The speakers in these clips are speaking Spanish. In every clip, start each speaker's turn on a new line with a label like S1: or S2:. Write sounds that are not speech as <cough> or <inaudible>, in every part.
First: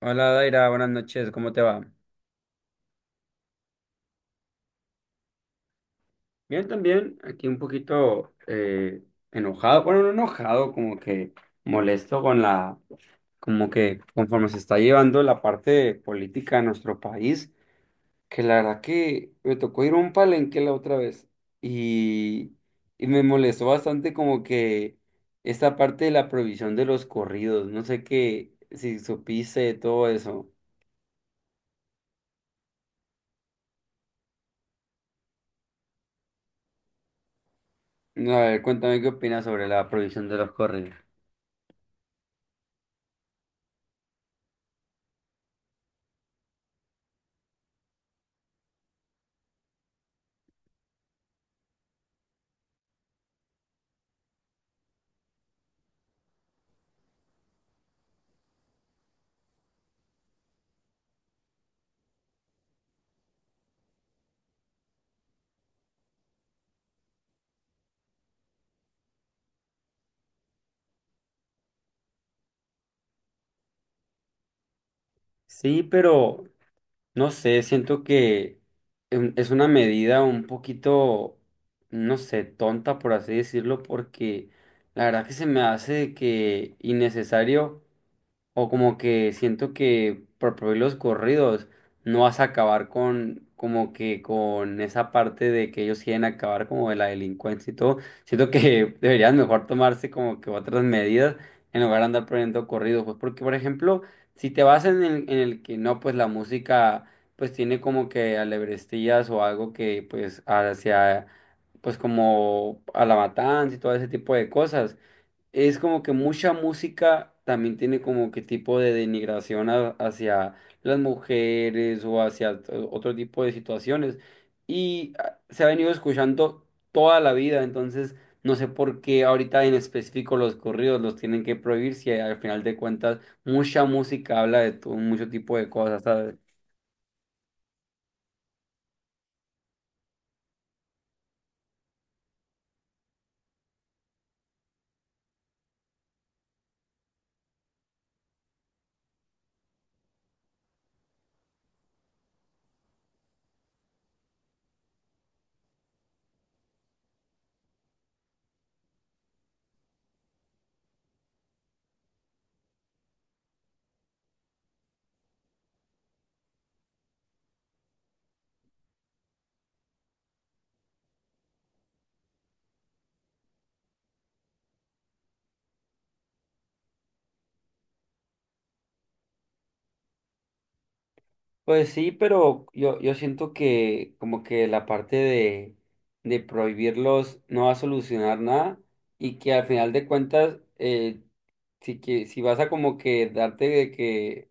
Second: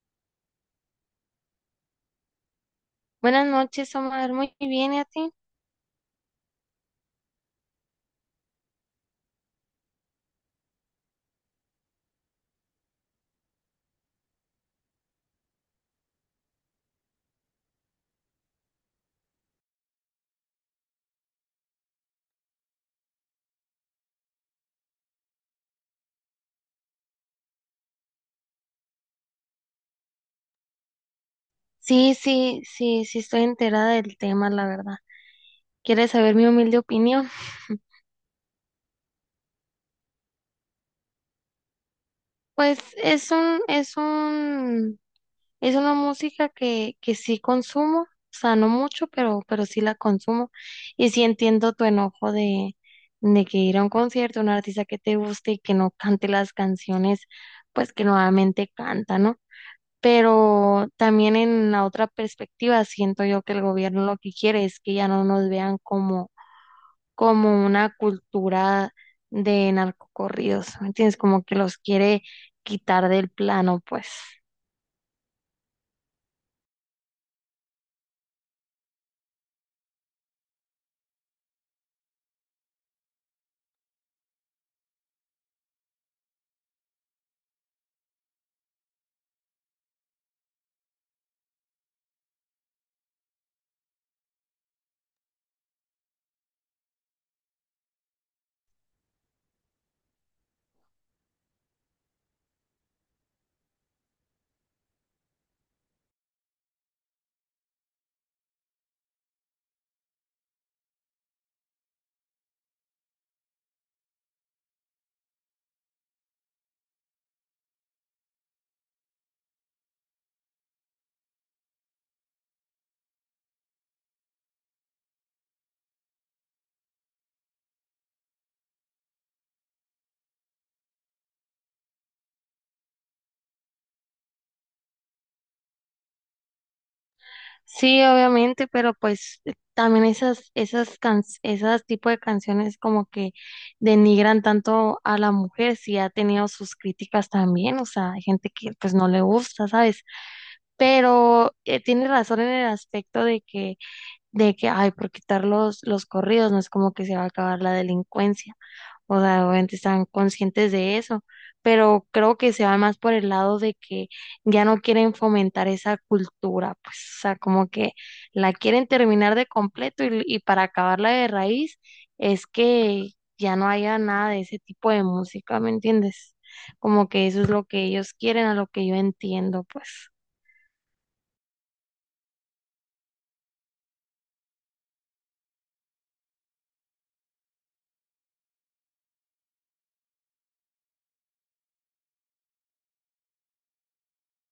S1: Hola Daira, buenas noches, ¿cómo te va?
S2: Buenas noches, Omar. Muy bien, ¿y a ti?
S1: Bien, también, aquí un poquito enojado, bueno, no enojado, como que molesto con la, como que conforme se está llevando la parte política de nuestro país, que la verdad que me tocó ir a un palenque la otra vez y, y me molestó bastante como que esta parte de la prohibición de los corridos, no sé qué, si supiste de todo eso.
S2: Sí, sí, sí, sí estoy enterada del tema, la verdad. ¿Quieres saber mi humilde opinión?
S1: A ver, cuéntame qué opinas sobre la prohibición de los corridos.
S2: Pues es una música que sí consumo, o sea, no mucho, pero sí la consumo. Y sí entiendo tu enojo de que ir a un concierto, un artista que te guste y que no cante las canciones, pues que nuevamente canta, ¿no? Pero también en la otra perspectiva siento yo que el gobierno lo que quiere es que ya no nos vean como, como una cultura de narcocorridos, ¿me entiendes? Como que los quiere quitar del plano, pues.
S1: Sí, pero no sé, siento que es una medida un poquito, no sé, tonta por así decirlo, porque la verdad que se me hace que innecesario. O como que siento que por prohibir los corridos no vas a acabar con como que con esa parte de que ellos quieren acabar como de la delincuencia y todo. Siento que <laughs> deberían mejor tomarse como que otras medidas en lugar de andar prohibiendo corridos, pues porque por ejemplo, si te vas en el que no, pues la música pues tiene como que alebrestillas o algo que pues hacia pues como a la matanza y todo ese tipo de cosas es como que mucha música también tiene como que tipo de denigración hacia las mujeres o hacia otro tipo de situaciones. Y se ha venido escuchando toda la vida, entonces no sé por qué ahorita en específico los corridos los tienen que prohibir si al final de cuentas mucha música habla de mucho tipo de cosas, ¿sabes?
S2: Sí, obviamente, pero pues también esas tipo de canciones como que denigran tanto a la mujer, si ha tenido sus críticas también, o sea, hay gente que pues no le gusta, ¿sabes? Pero tiene razón en el aspecto de que, ay, por quitar los corridos, no es como que se va a acabar la delincuencia. O sea, obviamente están conscientes de eso, pero creo que se va más por el lado de que ya no quieren fomentar esa cultura, pues, o sea, como que la quieren terminar de completo y para acabarla de raíz es que ya no haya nada de ese tipo de música, ¿me entiendes? Como que eso es lo que ellos quieren, a lo que yo entiendo, pues.
S1: Pues sí, pero yo siento que como que la parte de prohibirlos no va a solucionar nada y que al final de cuentas, si, que, si vas a como que darte de que,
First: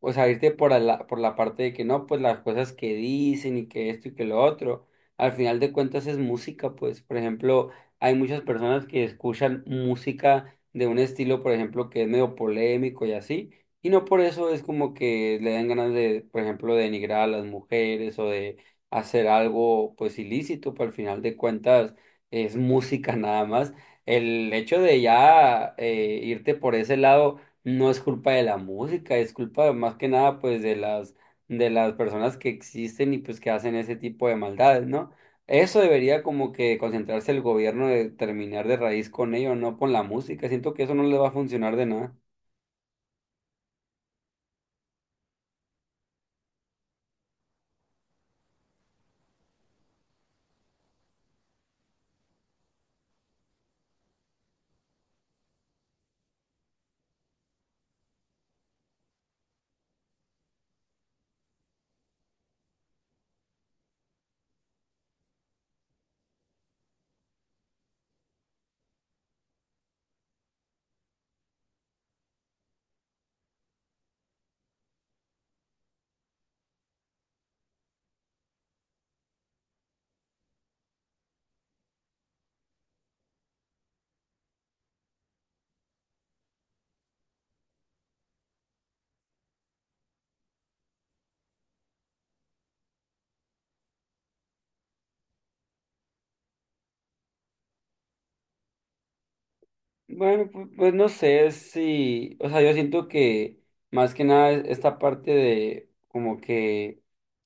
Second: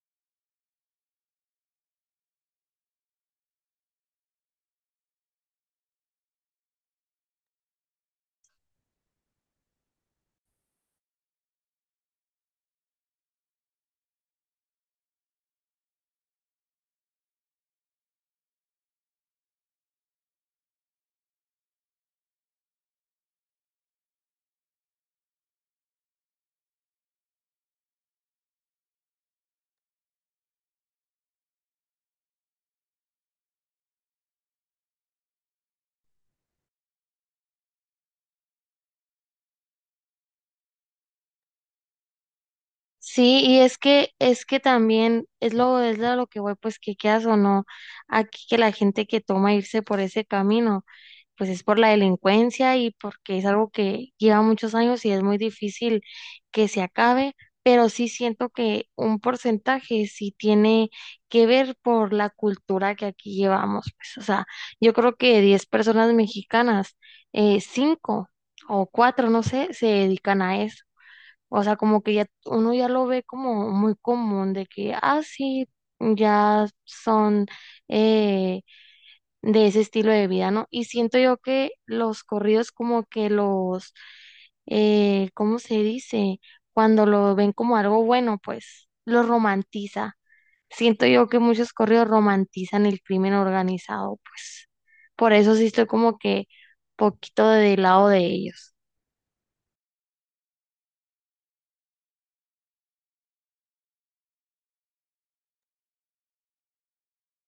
S1: o sea, irte por la parte de que no, pues las cosas que dicen y que esto y que lo otro, al final de cuentas es música, pues, por ejemplo, hay muchas personas que escuchan música de un estilo, por ejemplo, que es medio polémico y así, y no por eso es como que le dan ganas de, por ejemplo, de denigrar a las mujeres o de hacer algo, pues, ilícito, pero al final de cuentas es música <laughs> nada más. El hecho de ya irte por ese lado no es culpa de la música, es culpa más que nada pues de las personas que existen y pues que hacen ese tipo de maldades, ¿no? Eso debería como que concentrarse el gobierno de terminar de raíz con ello, no con la música. Siento que eso no le va a funcionar de nada.
S2: Sí, y es que también es a lo que voy, pues que quieras o no, aquí que la gente que toma irse por ese camino, pues es por la delincuencia y porque es algo que lleva muchos años y es muy difícil que se acabe, pero sí siento que un porcentaje sí tiene que ver por la cultura que aquí llevamos, pues, o sea, yo creo que de 10 personas mexicanas, 5 o 4 no sé, se dedican a eso. O sea, como que ya uno ya lo ve como muy común de que, ah, sí, ya son eh, de ese estilo de vida, ¿no? Y siento yo que los corridos como que los, ¿cómo se dice? Cuando lo ven como algo bueno, pues lo romantiza. Siento yo que muchos corridos romantizan el crimen organizado, pues por eso sí estoy como que poquito del lado de ellos.
S1: Bueno, pues, no sé si, o sea, yo siento que más que nada esta parte de como que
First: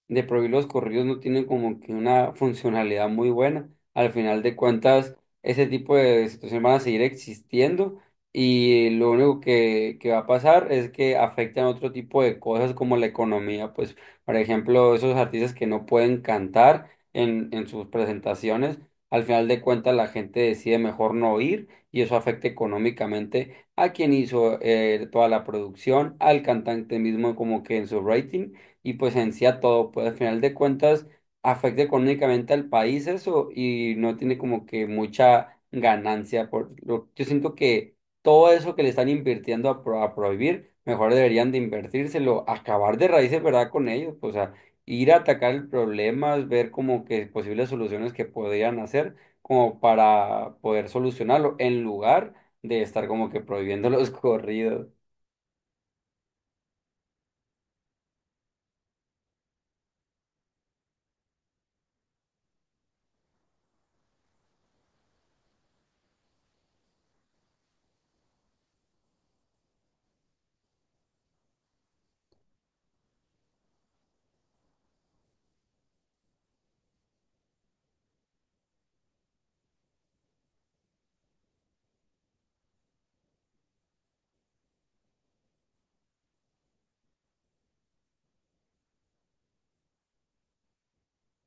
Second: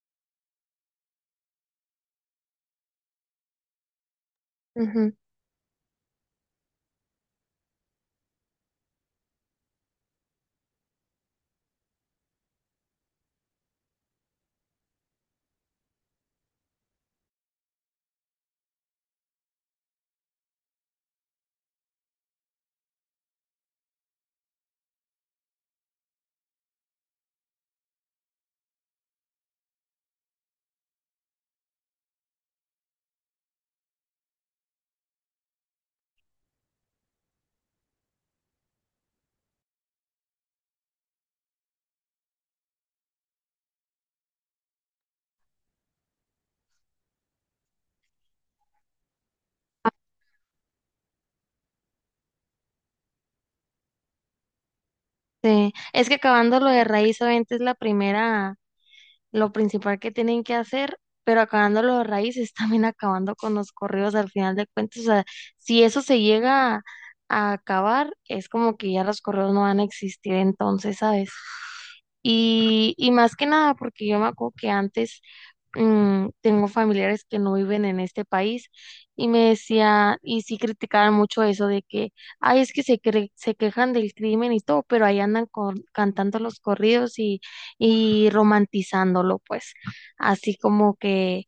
S1: de prohibir los corridos no tiene como que una funcionalidad muy buena. Al final de
S2: Ujú.
S1: cuentas, ese tipo de situaciones van a seguir existiendo y lo único que va a pasar es que afectan otro tipo de cosas como la economía. Pues, por ejemplo, esos artistas que no pueden cantar en sus presentaciones, al final de cuentas la gente decide mejor no ir y eso afecta económicamente a quien hizo toda la producción, al cantante mismo como que en su rating y pues en sí a todo, pues al final de cuentas afecta económicamente al país eso y no tiene como que mucha ganancia. Por lo, yo siento que todo eso que le están invirtiendo a, a prohibir, mejor deberían de invertírselo, acabar de raíces, ¿verdad? Con ellos, pues, o sea, ir a atacar el problema, ver como que posibles soluciones que podrían hacer como para poder solucionarlo en lugar de estar como que prohibiendo los <laughs> corridos.
S2: Es que acabando lo de raíz, obviamente es la primera lo principal que tienen que hacer, pero acabando los raíces, <laughs> también acabando con los correos al final de cuentas. O sea, si eso se llega a acabar, es como que ya los correos no van a existir entonces, ¿sabes? Y más que nada, porque yo me acuerdo que antes tengo familiares que no viven en este país y me decían, y sí criticaban mucho eso de que, ay, es que se, cre- se quejan del crimen y todo, pero ahí andan con- cantando los corridos y romantizándolo, pues, así como que,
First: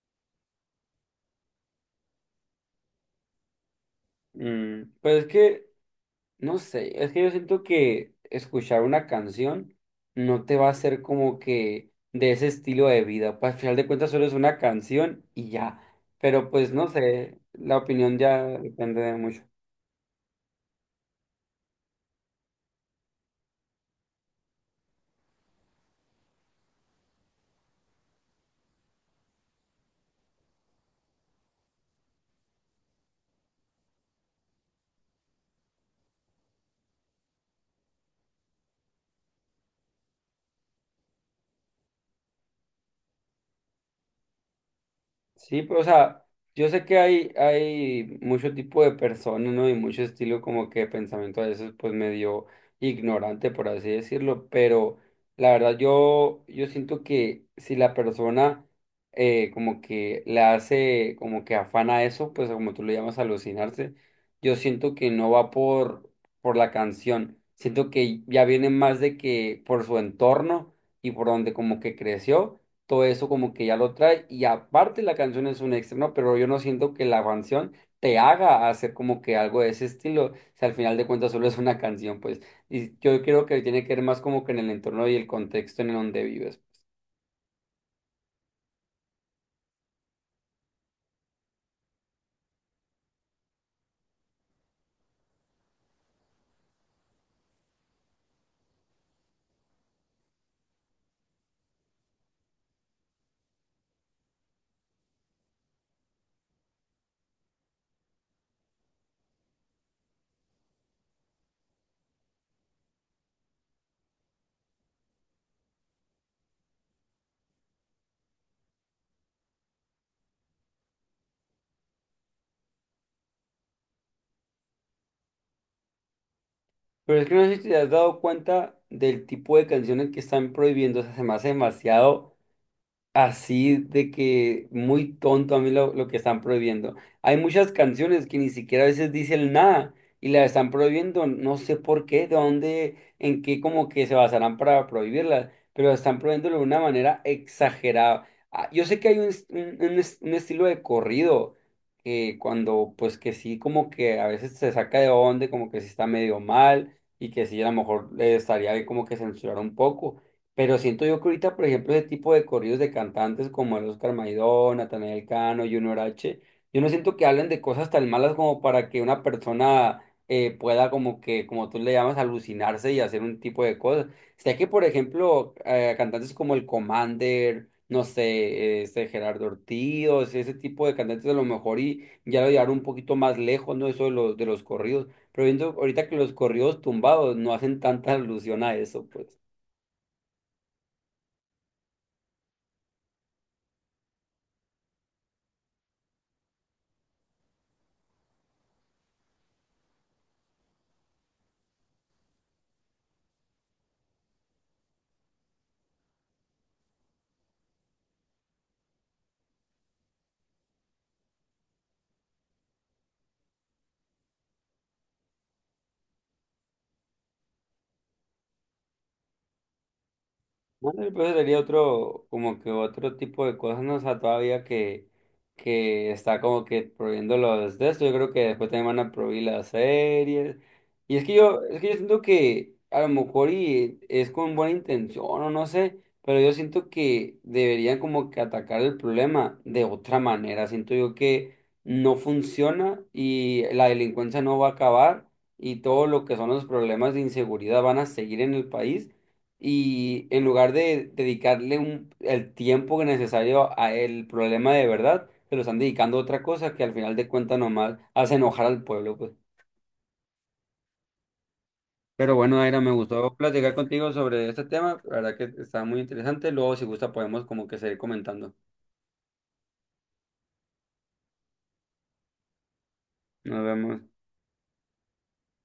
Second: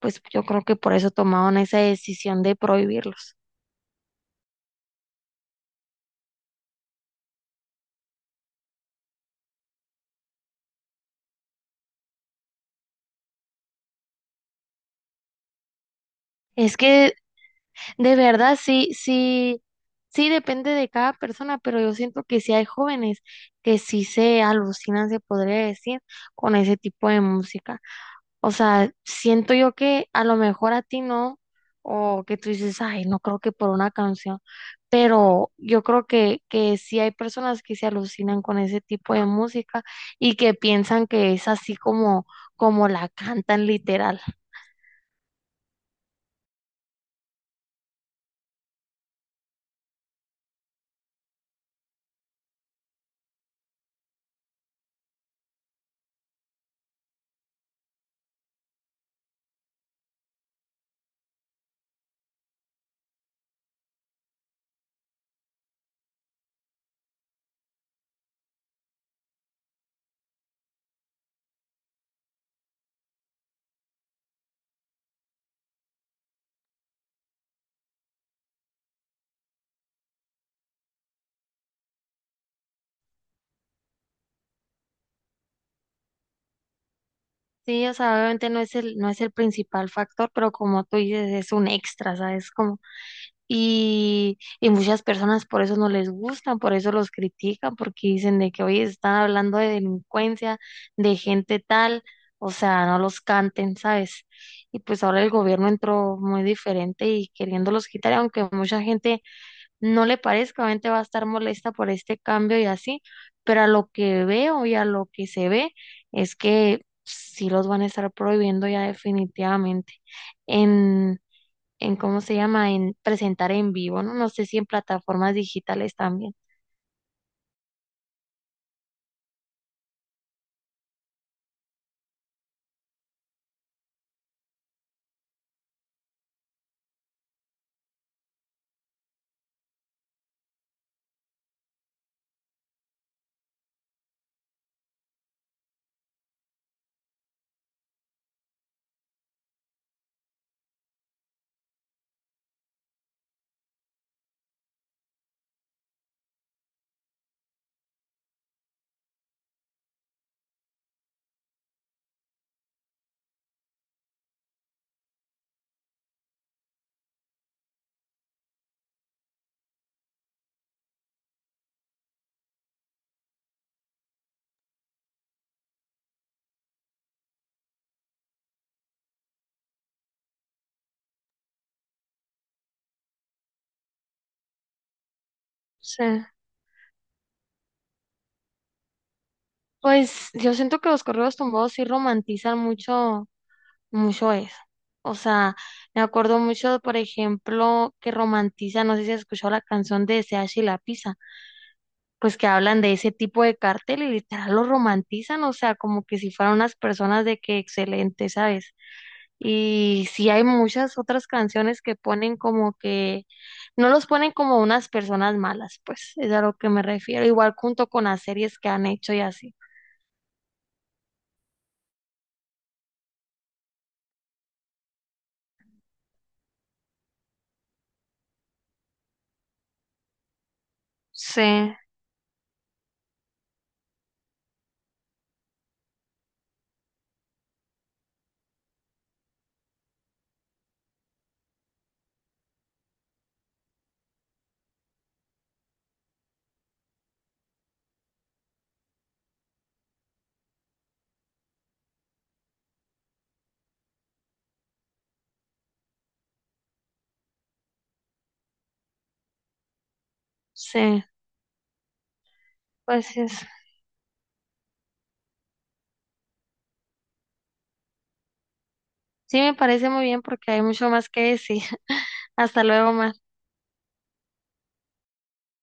S2: pues yo creo que por eso tomaron esa decisión de prohibirlos.
S1: Pues es que, no sé, es que yo siento que escuchar una canción no te va a hacer como que de ese estilo de vida, pues al final de cuentas solo es una canción y ya, pero pues
S2: Es
S1: no
S2: que
S1: sé, la
S2: de
S1: opinión ya
S2: verdad, sí,
S1: depende de mucho.
S2: sí, sí depende de cada persona, pero yo siento que sí hay jóvenes que sí se alucinan, se podría decir, con ese tipo de música. O sea, siento yo que a lo mejor a ti no, o que tú dices, ay, no creo que por una canción, pero yo creo que sí hay personas que se alucinan con ese tipo de música y que piensan que es así como, como la cantan literal.
S1: Sí, pues, o sea, yo sé que hay mucho tipo de personas, ¿no? Y mucho estilo como que de pensamiento a veces pues medio ignorante, por así decirlo, pero la verdad yo siento que si la persona como que le hace como que afana eso, pues como tú le llamas alucinarse, yo siento que no va por la canción, siento que ya viene más de que por su entorno y por donde como que creció todo eso como que ya lo trae y aparte la canción es un extra, ¿no? Pero yo no siento que la canción te haga hacer como que algo de ese estilo, si al final de cuentas solo es una canción, pues, y yo creo que tiene que ver más como que en el entorno y el contexto en el donde vives.
S2: Sí, o sea, obviamente no es el principal factor, pero como tú dices, es un extra, ¿sabes? Como, y muchas personas por eso no les gustan, por eso los critican, porque dicen de que hoy están hablando de delincuencia, de gente tal, o sea, no los canten, ¿sabes? Y pues ahora el gobierno entró muy diferente y queriéndolos quitar, aunque mucha gente no le parezca, obviamente va a estar molesta por este cambio y así, pero a lo que veo y a lo que se ve es que sí los van a estar prohibiendo ya definitivamente en, en ¿cómo se llama? En presentar en vivo, ¿no? No sé si en plataformas digitales también.
S1: Pero es que no sé si te has dado cuenta del tipo de canciones que están prohibiendo, o sea, se me hace demasiado así de que muy tonto a mí lo que están prohibiendo. Hay muchas canciones que ni siquiera a veces dicen nada y las están prohibiendo, no sé por qué, de dónde, en qué como que se basarán para prohibirlas, pero están prohibiéndolo de una manera exagerada. Ah, yo sé que hay un estilo de corrido que cuando pues que sí como que a veces se saca de onda, como que sí está medio mal y que sí a lo mejor estaría bien como que censurar un poco. Pero siento yo que ahorita, por ejemplo, ese tipo de corridos de cantantes como el Oscar Maidón, Natanael Cano, Junior H, yo no siento que hablen de cosas tan malas como para que una persona pueda como que, como tú le llamas, alucinarse y hacer un tipo de cosas. Sé que, por ejemplo, cantantes como el Commander, no sé, este Gerardo Ortiz, o sea, ese tipo de cantantes a lo mejor y ya lo llevaron un poquito más lejos, ¿no? Eso de los corridos. Pero viendo
S2: Sí.
S1: ahorita que los corridos tumbados no hacen tanta <laughs> alusión a eso, pues.
S2: Pues yo siento que los correos tumbados sí romantizan mucho, mucho eso. O sea, me acuerdo mucho, por ejemplo, que romantiza, no sé si has escuchado la canción de SH y la Pizza. Pues que hablan de ese tipo de cartel y literal lo romantizan, o sea, como que si fueran unas personas de que excelente, ¿sabes? Y sí hay muchas otras canciones que ponen como que no los ponen como unas personas malas, pues es a lo que me refiero, igual junto con las series que han hecho y así.
S1: Bueno, pues sería otro, como que otro tipo de cosas, ¿no? O sea, todavía que está como que prohibiendo los de esto. Yo creo que después también van a prohibir las series. Y es que
S2: Sí,
S1: yo, es que yo siento que a lo mejor y es con buena intención o no sé, pero yo siento que deberían como que atacar el problema de otra manera. Siento yo que no funciona y la delincuencia no va a acabar y todo lo que son los problemas de inseguridad van a seguir en el país y en lugar de dedicarle el tiempo necesario a el problema de verdad, se lo están dedicando a otra cosa que al final de cuentas nomás hace enojar al pueblo, pues.
S2: sí,
S1: Pero bueno, Aira, me
S2: pues
S1: gustó
S2: es-
S1: platicar contigo sobre este tema, la verdad que está muy interesante, luego si gusta podemos como que seguir comentando.
S2: sí me parece muy bien porque hay mucho más que decir. <laughs> Hasta luego, Mar.
S1: Nos vemos.